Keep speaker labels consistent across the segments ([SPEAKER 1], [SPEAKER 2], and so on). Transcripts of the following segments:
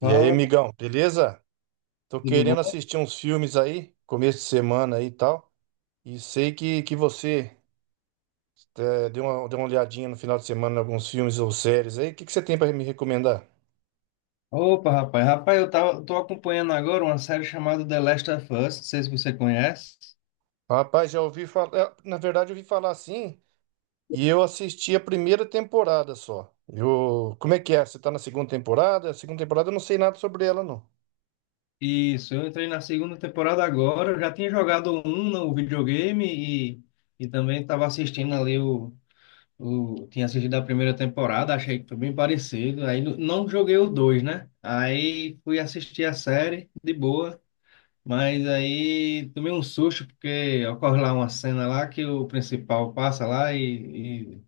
[SPEAKER 1] E aí,
[SPEAKER 2] Fala,
[SPEAKER 1] amigão, beleza? Tô
[SPEAKER 2] tudo
[SPEAKER 1] querendo
[SPEAKER 2] bom?
[SPEAKER 1] assistir uns filmes aí, começo de semana aí e tal. E sei que você deu uma olhadinha no final de semana em alguns filmes ou séries aí. O que você tem pra me recomendar?
[SPEAKER 2] Opa, rapaz. Rapaz, tô acompanhando agora uma série chamada The Last of Us, não sei se você conhece.
[SPEAKER 1] Rapaz, já ouvi falar. Na verdade, eu ouvi falar assim e eu assisti a primeira temporada só. Eu... Como é que é? Você tá na segunda temporada? A segunda temporada eu não sei nada sobre ela, não.
[SPEAKER 2] Isso, eu entrei na segunda temporada agora, eu já tinha jogado um no videogame e, e também estava assistindo ali. Tinha assistido a primeira temporada, achei que foi bem parecido. Aí não joguei o dois, né? Aí fui assistir a série, de boa. Mas aí tomei um susto, porque ocorre lá uma cena lá que o principal passa lá e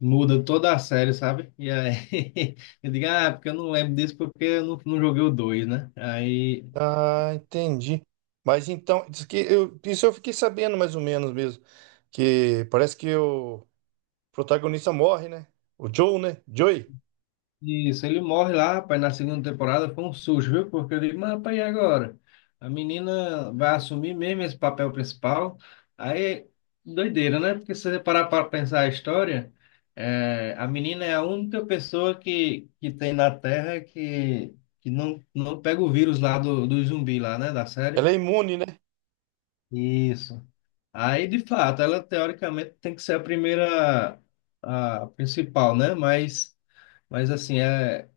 [SPEAKER 2] muda toda a série, sabe? E aí eu digo, ah, porque eu não lembro disso porque eu não joguei o 2, né? Aí,
[SPEAKER 1] Ah, entendi. Mas então, diz que eu... isso eu fiquei sabendo mais ou menos mesmo. Que parece que eu. Protagonista morre, né? O Joe, né? Joey.
[SPEAKER 2] isso, ele morre lá, rapaz, na segunda temporada foi um susto, viu? Porque eu digo, mas rapaz, e agora? A menina vai assumir mesmo esse papel principal. Aí, doideira, né? Porque se você parar para pensar a história, é, a menina é a única pessoa que tem na Terra que, que não pega o vírus lá do zumbi lá, né? Da série.
[SPEAKER 1] Ela é imune, né?
[SPEAKER 2] Isso. Aí, de fato, ela teoricamente tem que ser a primeira, a principal, né? Mas assim, é,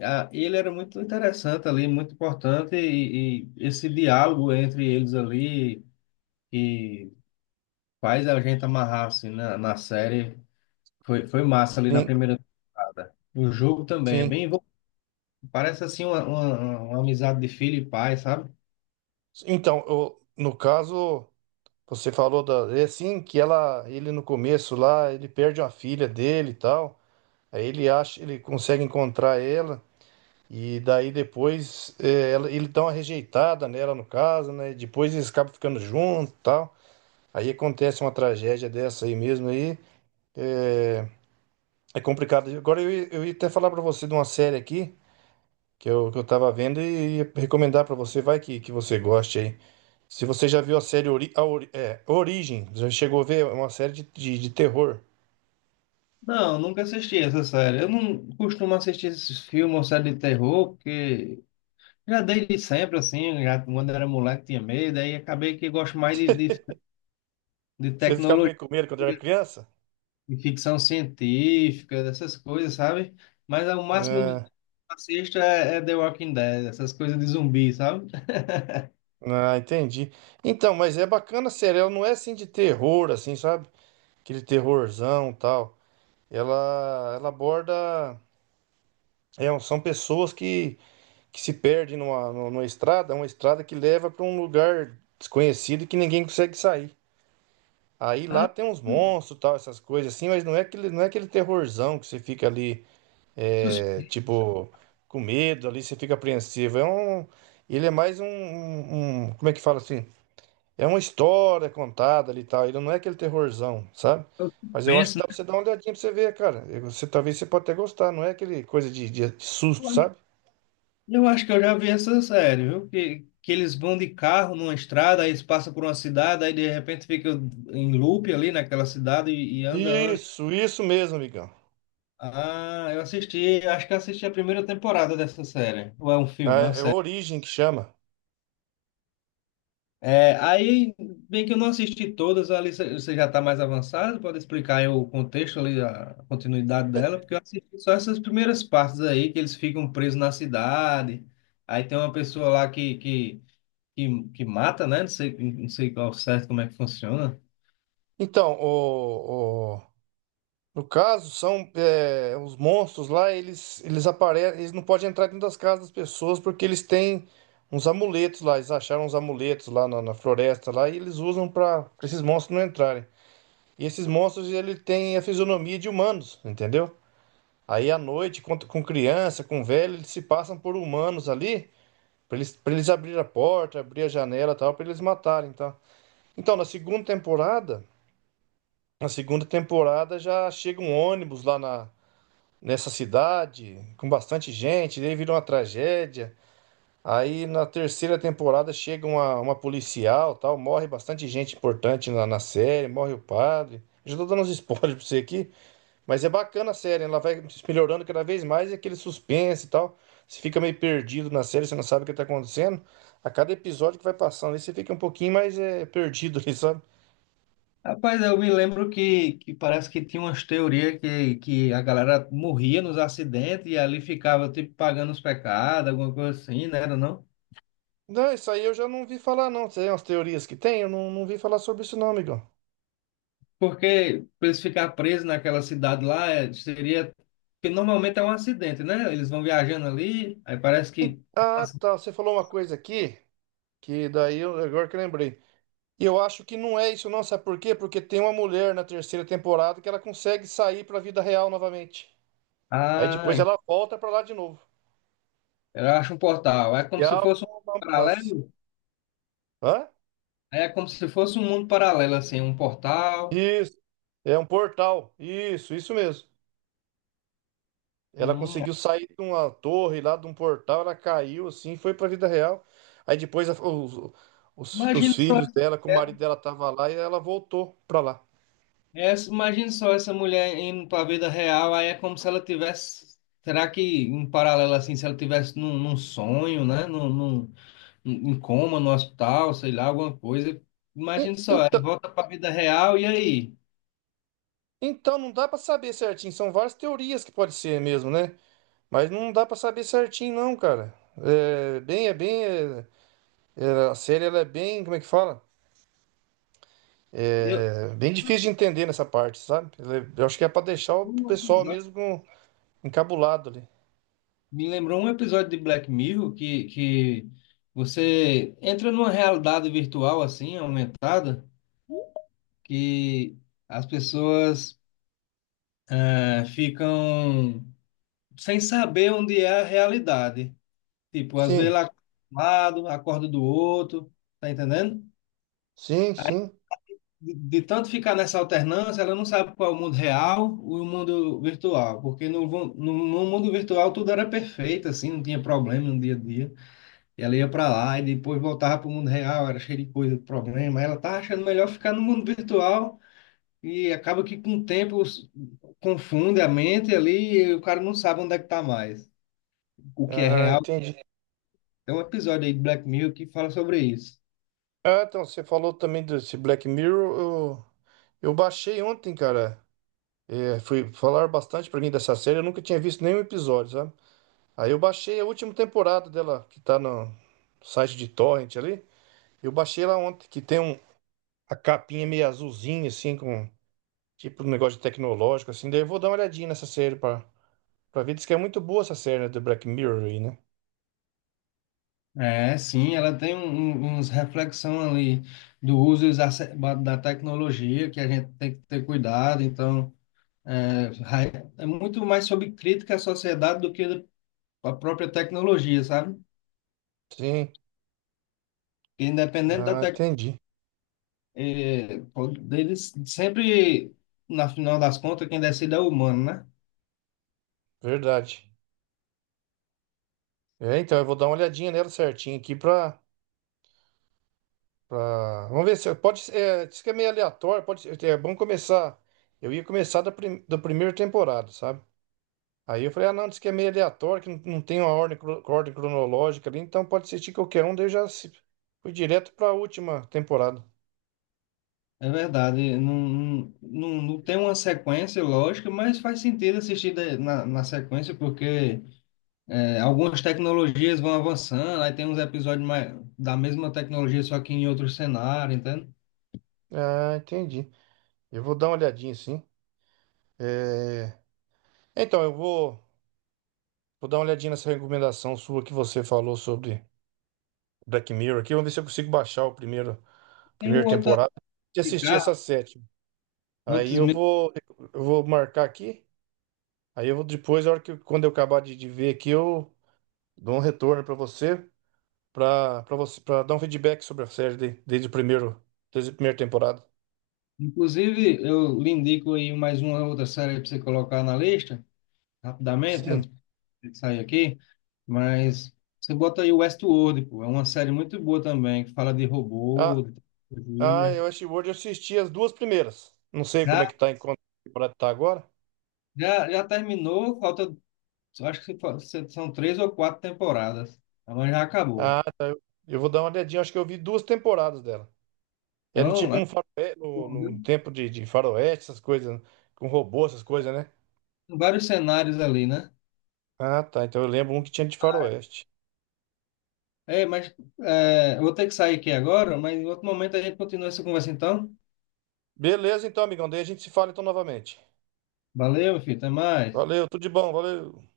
[SPEAKER 2] a, ele era muito interessante ali, muito importante, e esse diálogo entre eles ali, que faz a gente amarrar assim, na série, foi massa ali na
[SPEAKER 1] Sim,
[SPEAKER 2] primeira temporada. O jogo também é
[SPEAKER 1] sim.
[SPEAKER 2] bem, envol- parece assim uma amizade de filho e pai, sabe?
[SPEAKER 1] Então, no caso, você falou da. É assim que ela, ele no começo lá, ele perde uma filha dele e tal. Aí ele acha, ele consegue encontrar ela. E daí depois é, ele dá uma rejeitada nela, no caso, né? E depois eles acabam ficando juntos e tal. Aí acontece uma tragédia dessa aí mesmo aí. É, é complicado. Agora eu, eu ia até falar pra você de uma série aqui. Que eu tava vendo e ia recomendar pra você, vai que você goste aí. Se você já viu a série Ori, a é, Origem, já chegou a ver, é uma série de, de terror.
[SPEAKER 2] Não, nunca assisti essa série. Eu não costumo assistir esses filmes ou série de terror, porque já desde sempre, assim, já quando era moleque tinha medo, aí acabei que gosto mais de
[SPEAKER 1] Você ficava
[SPEAKER 2] tecnologia,
[SPEAKER 1] meio com medo quando era criança?
[SPEAKER 2] de ficção científica, dessas coisas, sabe? Mas ao máximo do
[SPEAKER 1] É,
[SPEAKER 2] que eu assisto é, é The Walking Dead, essas coisas de zumbi, sabe?
[SPEAKER 1] ah, entendi. Então, mas é bacana a série, ela não é assim de terror, assim, sabe? Aquele terrorzão e tal. Ela aborda. É, são pessoas que se perdem numa, numa estrada, uma estrada que leva pra um lugar desconhecido que ninguém consegue sair. Aí lá
[SPEAKER 2] Ah,
[SPEAKER 1] tem uns monstros, tal, essas coisas assim, mas não é aquele, não é aquele terrorzão que você fica ali, é, tipo, com medo ali, você fica apreensivo. É um, ele é mais um, um, como é que fala assim? É uma história contada ali e tal. Ele não é aquele terrorzão, sabe? Mas eu acho que
[SPEAKER 2] suspense,
[SPEAKER 1] dá pra
[SPEAKER 2] né?
[SPEAKER 1] você dar uma olhadinha pra você ver, cara. E você, talvez você pode até gostar, não é aquele coisa de, de susto, sabe?
[SPEAKER 2] Eu acho que eu já vi essa série, viu? Que eles vão de carro numa estrada, aí eles passam por uma cidade, aí de repente fica em loop ali naquela cidade e anda, anda.
[SPEAKER 1] Isso mesmo, amigão.
[SPEAKER 2] Ah, eu assisti, acho que eu assisti a primeira temporada dessa série. Ou é um filme, é uma
[SPEAKER 1] É, é
[SPEAKER 2] série.
[SPEAKER 1] Origem que chama.
[SPEAKER 2] É, aí, bem que eu não assisti todas, ali você já está mais avançado, pode explicar aí o contexto ali, a continuidade dela, porque eu assisti só essas primeiras partes aí, que eles ficam presos na cidade, aí tem uma pessoa lá que mata, né? Não sei, não sei ao certo como é que funciona.
[SPEAKER 1] Então, o, no caso, são é, os monstros lá, eles aparecem, eles não podem entrar dentro das casas das pessoas porque eles têm uns amuletos lá, eles acharam uns amuletos lá na, na floresta lá e eles usam para esses monstros não entrarem. E esses monstros ele tem a fisionomia de humanos, entendeu? Aí à noite, com criança, com velho, eles se passam por humanos ali para eles abrir a porta, abrir a janela, e tal, para eles matarem, tá? Então, na segunda temporada já chega um ônibus lá na nessa cidade, com bastante gente, daí virou uma tragédia. Aí na terceira temporada chega uma policial, tal, morre bastante gente importante na, na série, morre o padre. Já tô dando uns spoilers pra você aqui, mas é bacana a série, ela vai melhorando cada vez mais e aquele suspense e tal. Você fica meio perdido na série, você não sabe o que tá acontecendo. A cada episódio que vai passando, aí você fica um pouquinho mais é, perdido ali, sabe?
[SPEAKER 2] Rapaz, eu me lembro que parece que tinha umas teorias que a galera morria nos acidentes e ali ficava, tipo, pagando os pecados, alguma coisa assim, né? Era não?
[SPEAKER 1] Não, isso aí eu já não vi falar, não. Tem umas teorias que tem, eu não, não vi falar sobre isso, não, amigão.
[SPEAKER 2] Porque para eles ficar presos naquela cidade lá, é, seria... Porque normalmente é um acidente, né? Eles vão viajando ali, aí parece que...
[SPEAKER 1] Ah, tá. Você falou uma coisa aqui que daí eu, agora que eu lembrei. E eu acho que não é isso, não. Sabe por quê? Porque tem uma mulher na terceira temporada que ela consegue sair pra vida real novamente. Aí
[SPEAKER 2] Ah,
[SPEAKER 1] depois ela volta pra lá de novo.
[SPEAKER 2] eu acho um portal. É
[SPEAKER 1] E
[SPEAKER 2] como se
[SPEAKER 1] abre
[SPEAKER 2] fosse um
[SPEAKER 1] um lance.
[SPEAKER 2] paralelo.
[SPEAKER 1] Hã?
[SPEAKER 2] É como se fosse um mundo paralelo, assim, um portal.
[SPEAKER 1] Isso. É um portal. Isso mesmo. Ela
[SPEAKER 2] Hum.
[SPEAKER 1] conseguiu sair de uma torre lá, de um portal, ela caiu assim, foi pra vida real. Aí depois os, os
[SPEAKER 2] Imagina só
[SPEAKER 1] filhos
[SPEAKER 2] essa
[SPEAKER 1] dela, com o
[SPEAKER 2] mulher,
[SPEAKER 1] marido dela tava lá e ela voltou pra lá.
[SPEAKER 2] essa- imagina só essa mulher indo para a vida real, aí é como se ela tivesse, será que em paralelo assim, se ela tivesse num sonho, né, num, em coma no hospital, sei lá, alguma coisa. Imagina só,
[SPEAKER 1] En-
[SPEAKER 2] aí volta para a vida real e aí?
[SPEAKER 1] Então, não dá pra saber certinho. São várias teorias que pode ser mesmo, né? Mas não dá pra saber certinho, não, cara. É bem, é bem, é, a série ela é bem. Como é que fala?
[SPEAKER 2] Eu,
[SPEAKER 1] É bem difícil de entender nessa parte, sabe? Eu acho que é pra deixar o
[SPEAKER 2] um
[SPEAKER 1] pessoal
[SPEAKER 2] episódio,
[SPEAKER 1] mesmo encabulado ali.
[SPEAKER 2] Me lembrou um episódio de Black Mirror que você entra numa realidade virtual assim, aumentada, que as pessoas ficam sem saber onde é a realidade. Tipo, às vezes
[SPEAKER 1] Sim,
[SPEAKER 2] lá acorda de um lado, acorda do outro, tá entendendo?
[SPEAKER 1] sim,
[SPEAKER 2] Aí,
[SPEAKER 1] sim.
[SPEAKER 2] de tanto ficar nessa alternância, ela não sabe qual é o mundo real e o mundo virtual, porque no, vu- no mundo virtual tudo era perfeito, assim, não tinha problema no dia a dia. E ela ia para lá e depois voltava para o mundo real, era cheio de coisa, de problema. Aí ela tá achando melhor ficar no mundo virtual e acaba que com o tempo os- confunde a mente ali e o cara não sabe onde é que tá mais, o que é
[SPEAKER 1] Ah,
[SPEAKER 2] real.
[SPEAKER 1] entendi.
[SPEAKER 2] Tem um episódio aí de Black Mirror que fala sobre isso.
[SPEAKER 1] Ah, então, você falou também desse Black Mirror. Eu baixei ontem, cara. É, foi falar bastante pra mim dessa série. Eu nunca tinha visto nenhum episódio, sabe? Aí eu baixei a última temporada dela, que tá no site de Torrent ali. Eu baixei lá ontem, que tem um, a capinha meio azulzinha, assim, com tipo um negócio tecnológico, assim. Daí eu vou dar uma olhadinha nessa série pra, pra ver. Diz que é muito boa essa série, né, do Black Mirror aí, né?
[SPEAKER 2] É, sim, ela tem um, um- uns reflexão ali do uso exacerbado da tecnologia, que a gente tem que ter cuidado. Então, é, ra- é muito mais sobre crítica à sociedade do que a própria tecnologia, sabe?
[SPEAKER 1] Sim.
[SPEAKER 2] Porque independente da
[SPEAKER 1] Ah,
[SPEAKER 2] tecnologia,
[SPEAKER 1] entendi.
[SPEAKER 2] eles sempre, na final das contas, quem decide é o humano, né?
[SPEAKER 1] Verdade. É, então eu vou dar uma olhadinha nela certinho aqui pra. Pra... Vamos ver se. Pode ser. É, diz que é meio aleatório, pode ser. É bom começar. Eu ia começar da, prim... da primeira temporada, sabe? Aí eu falei, ah, não, diz que é meio aleatório, que não, não tem uma ordem, ordem cronológica ali, então pode assistir qualquer um, daí eu já. Fui direto para a última temporada.
[SPEAKER 2] É verdade, não, não, não tem uma sequência lógica, mas faz sentido assistir de- na sequência, porque é, algumas tecnologias vão avançando, aí tem uns episódios mais, da mesma tecnologia, só que em outro cenário, entende?
[SPEAKER 1] Ah, entendi. Eu vou dar uma olhadinha, sim. É, então, eu vou, vou dar uma olhadinha nessa recomendação sua que você falou sobre Black Mirror aqui, vamos ver se eu consigo baixar o primeiro,
[SPEAKER 2] Tem um
[SPEAKER 1] primeira
[SPEAKER 2] outro a
[SPEAKER 1] temporada e assistir
[SPEAKER 2] indicar,
[SPEAKER 1] essa sétima. Aí
[SPEAKER 2] antes mesmo.
[SPEAKER 1] eu vou marcar aqui, aí eu vou depois, a hora que, quando eu acabar de ver aqui, eu dou um retorno para você. Para você para dar um feedback sobre a série desde o primeiro desde a primeira temporada.
[SPEAKER 2] Inclusive, eu lhe indico aí mais uma outra série para você colocar na lista, rapidamente,
[SPEAKER 1] Sim.
[SPEAKER 2] antes de sair aqui, mas você bota aí Westworld, pô, é uma série muito boa também, que fala de
[SPEAKER 1] Ah,
[SPEAKER 2] robô, de
[SPEAKER 1] ah, eu
[SPEAKER 2] tecnologia.
[SPEAKER 1] Westworld eu assisti as duas primeiras. Não sei como é
[SPEAKER 2] Já,
[SPEAKER 1] que tá em quanto temporada tá agora.
[SPEAKER 2] já terminou, falta, acho que fa- são três ou quatro temporadas, mas já acabou.
[SPEAKER 1] Ah, eu vou dar uma olhadinha, acho que eu vi duas temporadas dela. É no tipo
[SPEAKER 2] Então,
[SPEAKER 1] um faroeste, no, no tempo de faroeste, essas coisas, com robô, essas coisas, né?
[SPEAKER 2] vários cenários ali, né?
[SPEAKER 1] Ah, tá. Então eu lembro um que tinha de faroeste.
[SPEAKER 2] É, mas é, eu vou ter que sair aqui agora, mas em outro momento a gente continua essa conversa então.
[SPEAKER 1] Beleza, então, amigão. Daí a gente se fala então novamente.
[SPEAKER 2] Valeu, meu filho, até mais.
[SPEAKER 1] Valeu, tudo de bom, valeu.